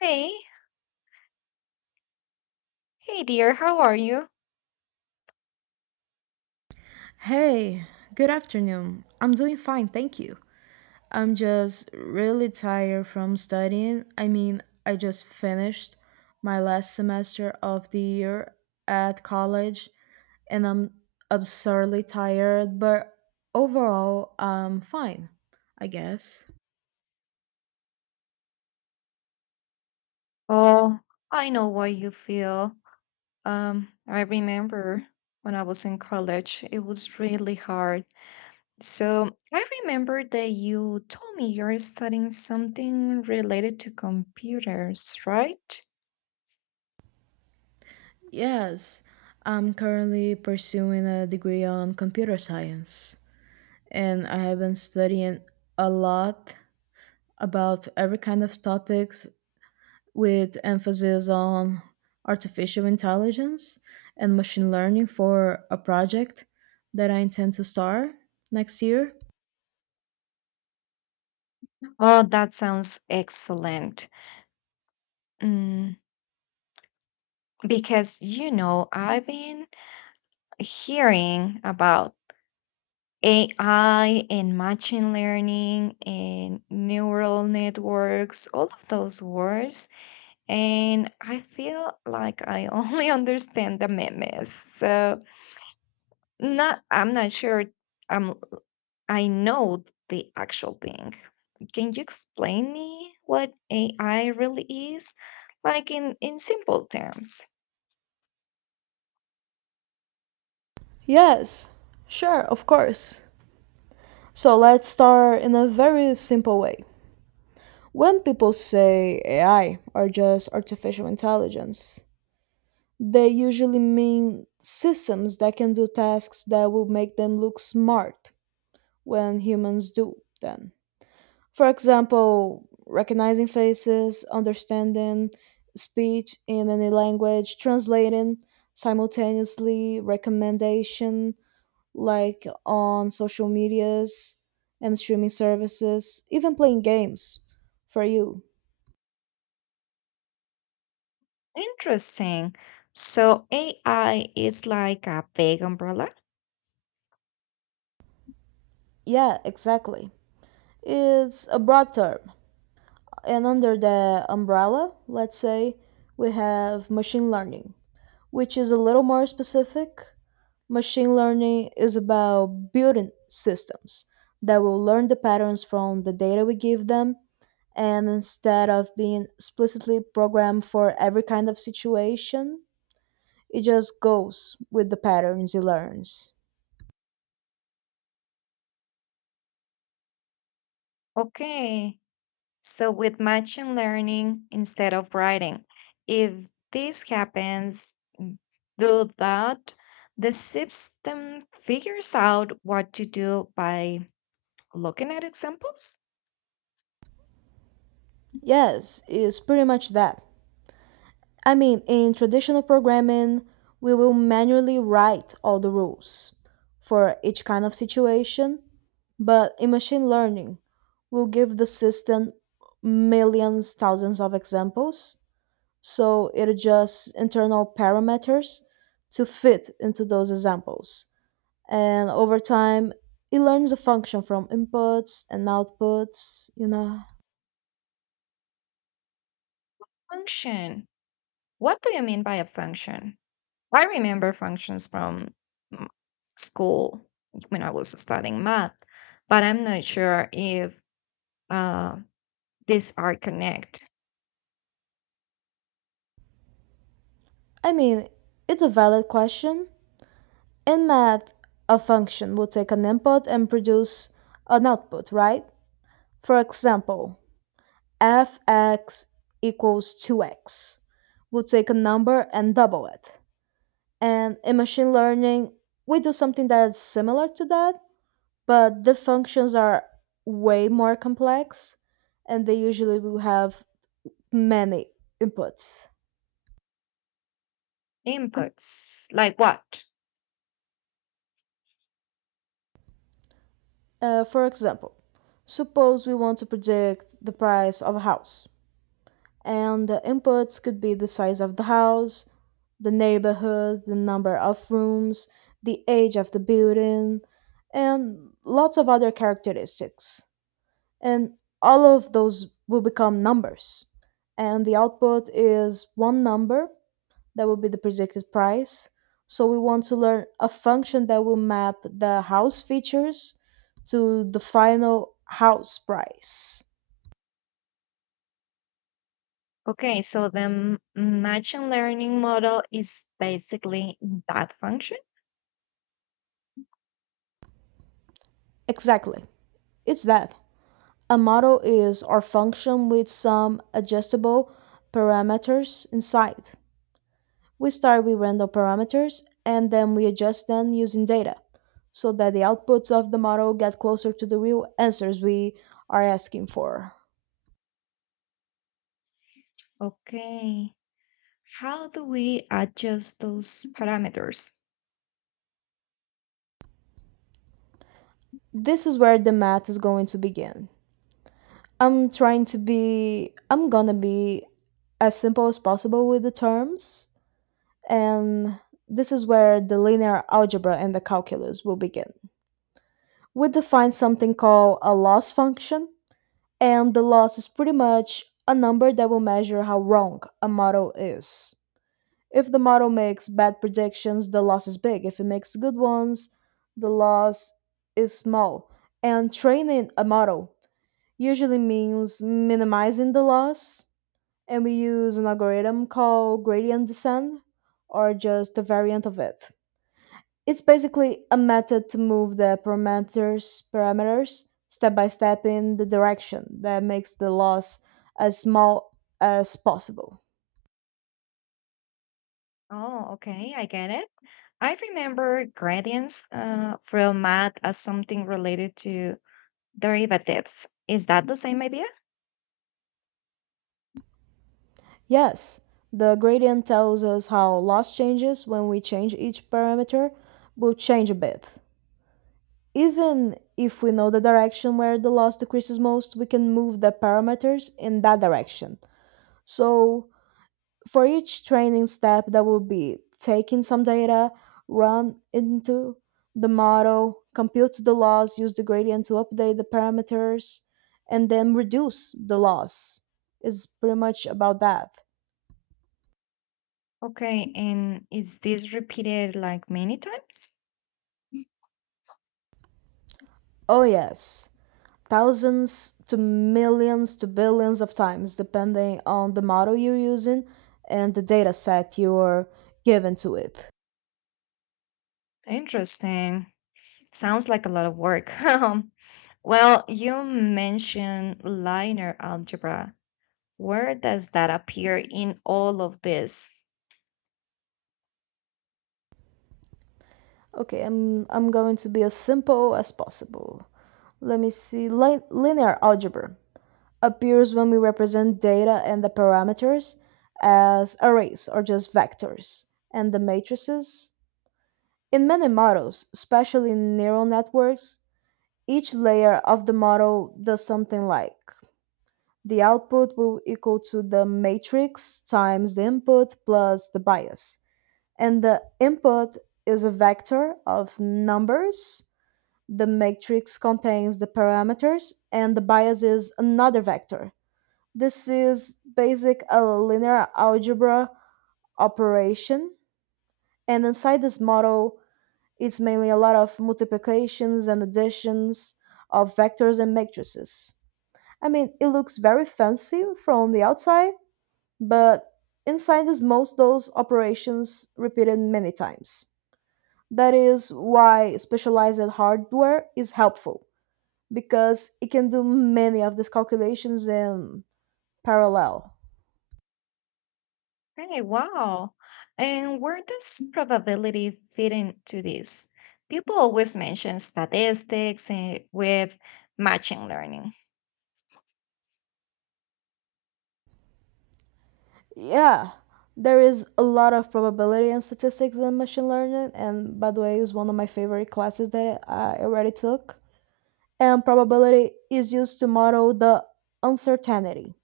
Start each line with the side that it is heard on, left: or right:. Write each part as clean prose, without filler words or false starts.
left: Hey, hey dear, how are you?
right: Hey, good afternoon. I'm doing fine, thank you. I'm just really tired from studying. I mean, I just finished my last semester of the year at college and I'm absurdly tired, but overall, I'm fine, I guess.
left: Oh, I know what you feel. I remember when I was in college, it was really hard. So I remember that you told me you're studying something related to computers, right?
right: Yes, I'm currently pursuing a degree on computer science and I have been studying a lot about every kind of topics with emphasis on artificial intelligence and machine learning for a project that I intend to start next year.
left: Oh, that sounds excellent. Mm, because, I've been hearing about AI and machine learning and neural networks, all of those words. And I feel like I only understand the memes. So not I'm not sure um I know the actual thing. Can you explain me what AI really is? Like in simple terms.
right: Yes, sure, of course. So let's start in a very simple way. When people say AI or just artificial intelligence, they usually mean systems that can do tasks that will make them look smart when humans do them. For example, recognizing faces, understanding speech in any language, translating simultaneously, recommendation like on social medias and streaming services, even playing games for you.
left: Interesting. So AI is like a big umbrella?
right: Yeah, exactly. It's a broad term. And under the umbrella, let's say, we have machine learning which is a little more specific. Machine learning is about building systems that will learn the patterns from the data we give them. And instead of being explicitly programmed for every kind of situation, it just goes with the patterns it learns.
left: Okay. So with machine learning instead of writing, if this happens, do that, the system figures out what to do by looking at examples.
right: Yes, it's pretty much that. I mean, in traditional programming, we will manually write all the rules for each kind of situation, but in machine learning, we'll give the system millions, thousands of examples, so it adjusts internal parameters to fit into those examples. And over time, it learns a function from inputs and outputs, you know.
left: Function. What do you mean by a function? I remember functions from mm, school when I was studying math, but I'm not sure if uh, these are connect
right: I mean, it's a valid question. In math, a function will take an input and produce an output, right? For example, fx equals 2x. We'll take a number and double it. And in machine learning, we do something that's similar to that, but the functions are way more complex and they usually will have many inputs.
left: inputs. Like what?
right: For example, suppose we want to predict the price of a house. And the inputs could be the size of the house, the neighborhood, the number of rooms, the age of the building, and lots of other characteristics. And all of those will become numbers. And the output is one number that will be the predicted price. So we want to learn a function that will map the house features to the final house price.
left: Okay, so the machine learning model is basically that function.
right: Exactly. It's that. A model is our function with some adjustable parameters inside. We start with random parameters and then we adjust them using data so that the outputs of the model get closer to the real answers we are asking for.
left: Okay. How do we adjust those parameters?
right: This is where the math is going to begin. I'm trying to be, I'm gonna be as simple as possible with the terms, and this is where the linear algebra and the calculus will begin. We define something called a loss function, and the loss is pretty much a number that will measure how wrong a model is. If the model makes bad predictions, the loss is big. If it makes good ones, the loss is small. And training a model usually means minimizing the loss, and we use an algorithm called gradient descent or just a variant of it. It's basically a method to move the parameters step by step in the direction that makes the loss as small as possible.
left: Oh, okay, I get it. I remember gradients from math as something related to derivatives. Is that the same idea?
right: Yes, the gradient tells us how loss changes when we change each parameter will change a bit. Even if we know the direction where the loss decreases most, we can move the parameters in that direction. So for each training step that would be taking some data, run into the model, compute the loss, use the gradient to update the parameters, and then reduce the loss. Is pretty much about that.
left: Okay, and is this repeated like many times?
right: Oh yes, thousands to millions to billions of times depending on the model you're using and the data set you're given to it.
left: Interesting. Sounds like a lot of work. Well, you mentioned linear algebra. Where does that appear in all of this?
right: Okay, I'm going to be as simple as possible. Let me see, linear algebra appears when we represent data and the parameters as arrays or just vectors and the matrices. In many models, especially in neural networks, each layer of the model does something like the output will equal to the matrix times the input plus the bias. And the input is a vector of numbers, the matrix contains the parameters, and the bias is another vector. This is basic a linear algebra operation, and inside this model, it's mainly a lot of multiplications and additions of vectors and matrices. I mean, it looks very fancy from the outside, but inside is most those operations repeated many times. That is why specialized hardware is helpful, because it can do many of these calculations in parallel.
left: Hey, wow. And where does probability fit into this? People always mention statistics with machine learning.
right: Yeah, there is a lot of probability and statistics in machine learning, and by the way, is one of my favorite classes that I already took. And probability is used to model the uncertainty.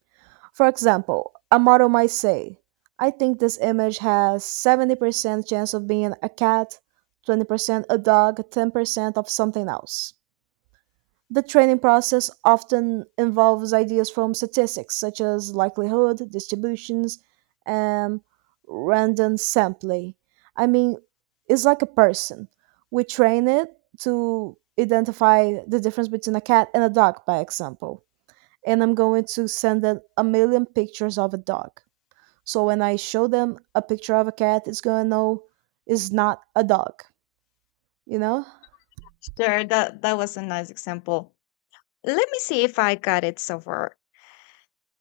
right: For example, a model might say, I think this image has 70% chance of being a cat, 20% a dog, 10% of something else. The training process often involves ideas from statistics such as likelihood, distributions, and random sampling. I mean, it's like a person. We train it to identify the difference between a cat and a dog, by example. And I'm going to send them a million pictures of a dog. So when I show them a picture of a cat, it's going to know it's not a dog, you know?
left: Sure, that was a nice example. Let me see if I got it so far.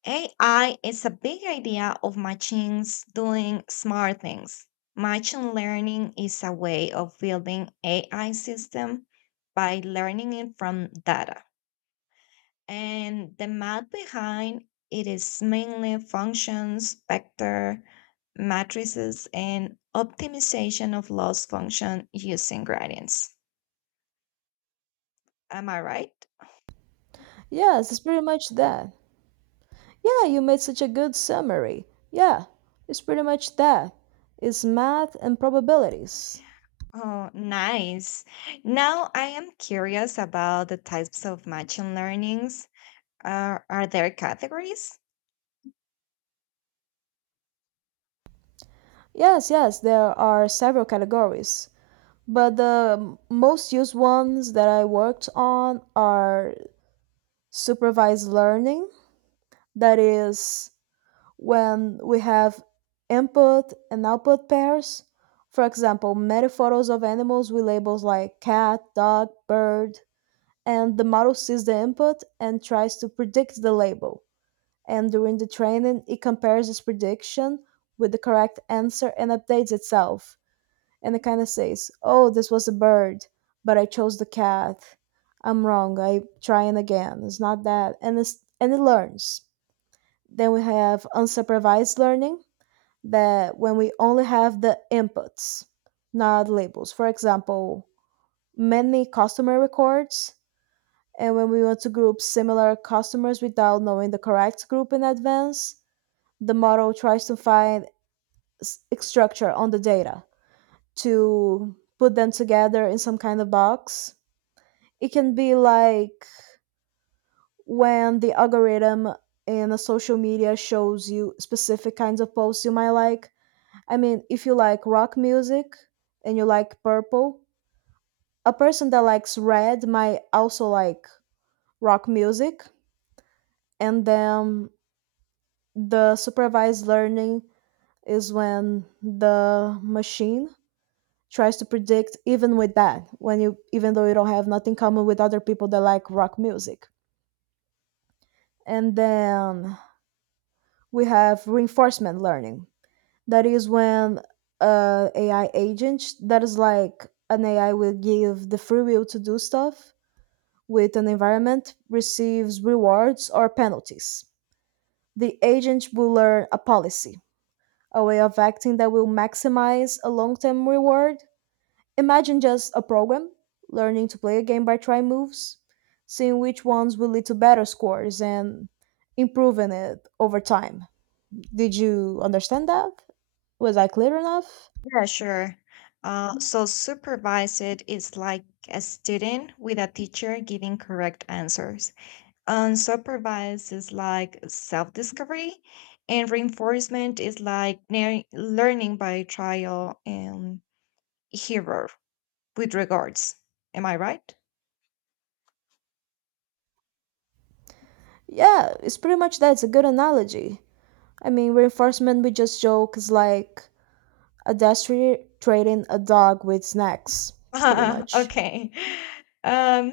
left: AI is a big idea of machines doing smart things. Machine learning is a way of building AI system by learning it from data. And the math behind it is mainly functions, vector, matrices, and optimization of loss function using gradients. Am I right?
right: Yes, it's pretty much that. Yeah, you made such a good summary. Yeah, it's pretty much that. It's math and probabilities.
left: Oh, nice. Now I am curious about the types of machine learnings. Are there categories?
right: Yes, yes, there are several categories, but the most used ones that I worked on are supervised learning, that is, when we have input and output pairs. For example, many photos of animals with labels like cat, dog, bird, and the model sees the input and tries to predict the label and during the training it compares its prediction with the correct answer and updates itself. And it kind of says, "Oh, this was a bird, but I chose the cat. I'm wrong. I trying again. It's not that." And it's, and it learns. Then we have unsupervised learning that when we only have the inputs, not labels. For example, many customer records and when we want to group similar customers without knowing the correct group in advance, the model tries to find structure on the data to put them together in some kind of box. It can be like when the algorithm in a social media shows you specific kinds of posts you might like. I mean, if you like rock music and you like purple, a person that likes red might also like rock music. And then the supervised learning is when the machine tries to predict even with that when you even though you don't have nothing in common with other people that like rock music. And then we have reinforcement learning that is when ai agent that is like an ai will give the free will to do stuff with an environment receives rewards or penalties, the agent will learn a policy, a way of acting that will maximize a long-term reward. Imagine just a program learning to play a game by trying moves, seeing which ones will lead to better scores, and improving it over time. Did you understand that? Was I clear enough?
left: Yeah, sure. So supervised is like a student with a teacher giving correct answers. Unsupervised is like self-discovery, and reinforcement is like learning by trial and error with regards. Am I right?
right: Yeah, it's pretty much that. It's a good analogy. I mean, reinforcement, we just joke, is like a destry trading a dog with snacks, pretty much.
left: okay. Um,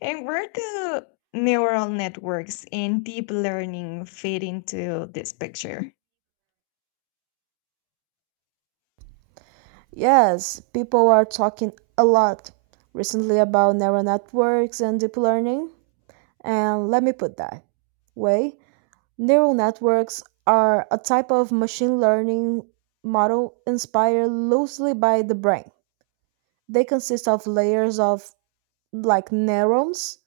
left: and where do neural networks and deep learning fit into this picture?
right: Yes, people are talking a lot recently about neural networks and deep learning. And let me put that way, neural networks are a type of machine learning model inspired loosely by the brain. They consist of layers of like neurons,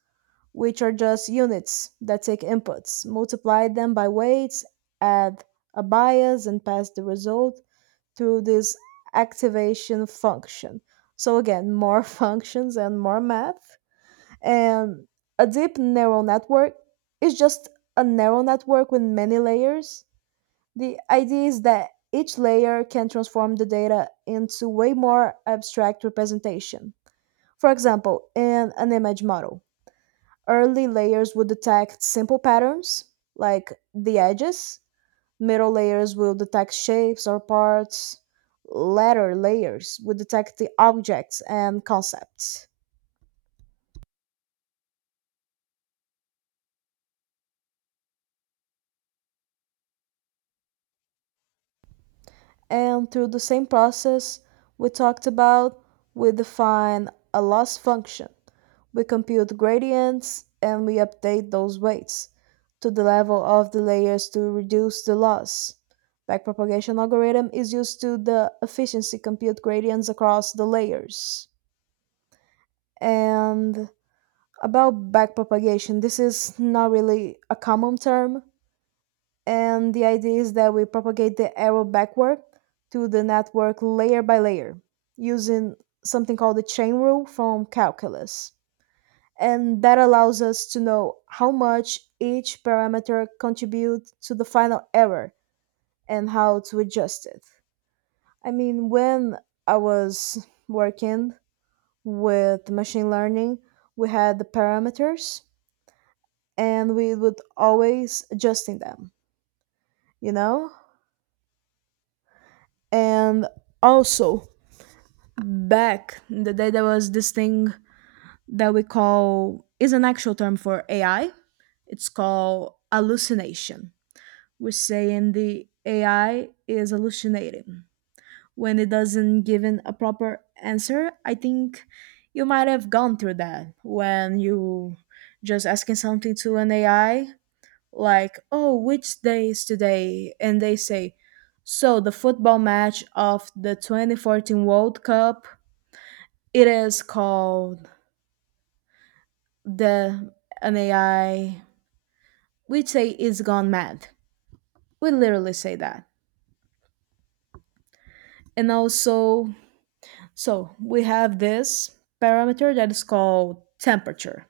right: which are just units that take inputs, multiply them by weights, add a bias, and pass the result through this activation function. So, again, more functions and more math. And a deep neural network is just a neural network with many layers. The idea is that each layer can transform the data into way more abstract representation. For example, in an image model, early layers would detect simple patterns like the edges, middle layers will detect shapes or parts, latter layers would detect the objects and concepts. And through the same process we talked about, we define a loss function. We compute gradients and we update those weights to the level of the layers to reduce the loss. Backpropagation algorithm is used to the efficiency compute gradients across the layers. And about backpropagation, this is not really a common term, and the idea is that we propagate the arrow backward to the network layer by layer using something called the chain rule from calculus. And that allows us to know how much each parameter contributes to the final error and how to adjust it. I mean, when I was working with machine learning, we had the parameters and we would always adjusting them, you know? And also back in the day there was this thing that we call is an actual term for AI. It's called hallucination. We're saying the AI is hallucinating when it doesn't give in a proper answer. I think you might have gone through that when you just asking something to an AI like, "Oh, which day is today?" and they say, "So the football match of the 2014 World Cup it is called the an AI." We say it's gone mad. We literally say that. And also, so we have this parameter that is called temperature.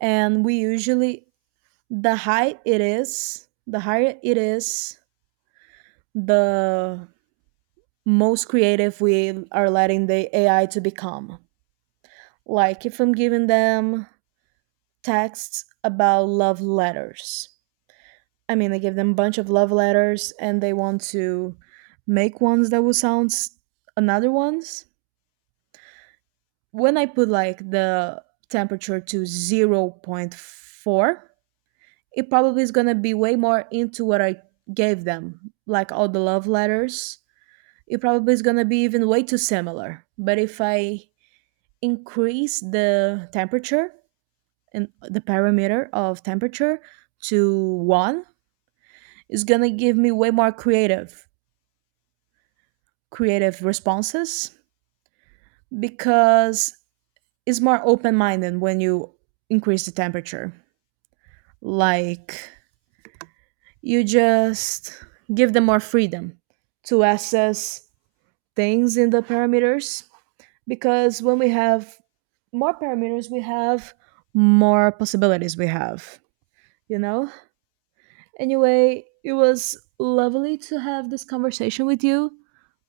right: And we usually, the high it is, the higher it is, the most creative we are letting the AI to become. Like if I'm giving them texts about love letters, I mean, they give them a bunch of love letters and they want to make ones that will sound another ones. When I put like the temperature to zero point 0.4, it probably is going to be way more into what I gave them, like all the love letters. It probably is going to be even way too similar. But if I increase the temperature and the parameter of temperature to 1, it's going to give me way more creative responses because it's more open minded when you increase the temperature. Like you just give them more freedom to assess things in the parameters because when we have more parameters, we have more possibilities we have, you know? Anyway, it was lovely to have this conversation with you,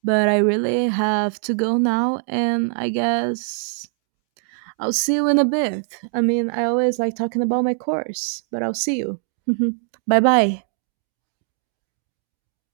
right: but I really have to go now and I guess I'll see you in a bit. I mean, I always like talking about my course, but I'll see you. Bye bye.